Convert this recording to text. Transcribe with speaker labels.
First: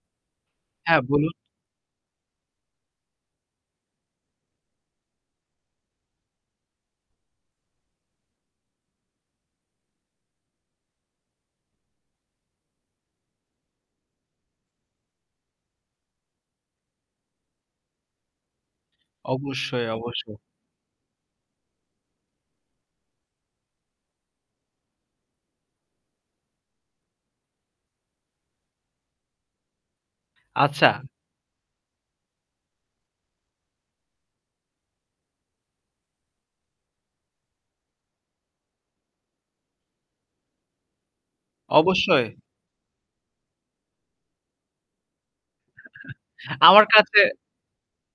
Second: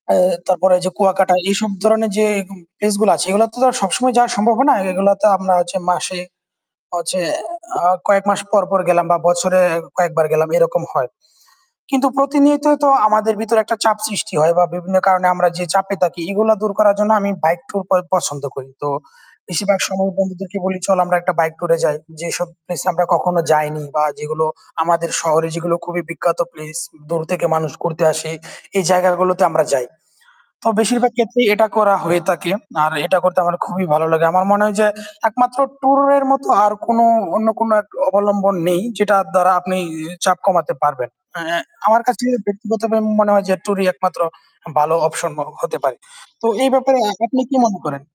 Speaker 1: এহ তারপরে ঐযে
Speaker 2: হ্যাঁ, বলুন।
Speaker 1: কুয়াকাটা এসব ধরনের যে এরকম প্লেস গুলো আছে সেগুলো তো আর সবসময় যাওয়া সম্ভব হবেনা। এগুলো তো আমরা হচ্ছে মাসে হচ্ছে আ কয়েক মাস পর পর গেলাম বা বছরে কয়েকবার গেলাম এরকম হয়। কিন্তু প্রতিনিয়ত তো আমাদের ভিতরে একটা চাপ সৃষ্টি হয় বা বিভিন্ন কারণে আমরা যে চাপে থাকি এগুলা দূর করার জন্য আমি বাইক ট্যুর প পছন্দ করি। তো বেশিরভাগ
Speaker 2: অবশ্যই,
Speaker 1: সময়
Speaker 2: অবশ্যই।
Speaker 1: বন্ধুদেরকে বলি "চল আমরা একটা বাইক টুর এ যাই।" যেসব প্লেস এ আমরা কখনো যাইনি বা যেগুলো আমাদের শহরে যেগুলো খুবই বিখ্যাত প্লেস দূর থেকে মানুষ ঘুরতে আসে এই জায়গাগুলোতে আমরা যাই। তো
Speaker 2: আচ্ছা।
Speaker 1: বেশিরভাগ ক্ষেত্রেই এটা করা হয়ে থাকে। আর এটা করতে আমার খুবই ভালো লাগে। আমার মনে হয় যে একমাত্র টুর এর মত আর কোন অন্য কোন এক অবলম্বন নেই যেটার দ্বারা আপনি চাপ কমাতে পারবেন। এ এহ আমার কাছে
Speaker 2: অবশ্যই।
Speaker 1: ব্যক্তিগতভাবে মনে হয় যে টুর-ই একমাত্র ভালো অপশন হতে পারে। তো এই
Speaker 2: আমার
Speaker 1: ব্যাপারে
Speaker 2: কাছে
Speaker 1: আপনি কি মনে করেন?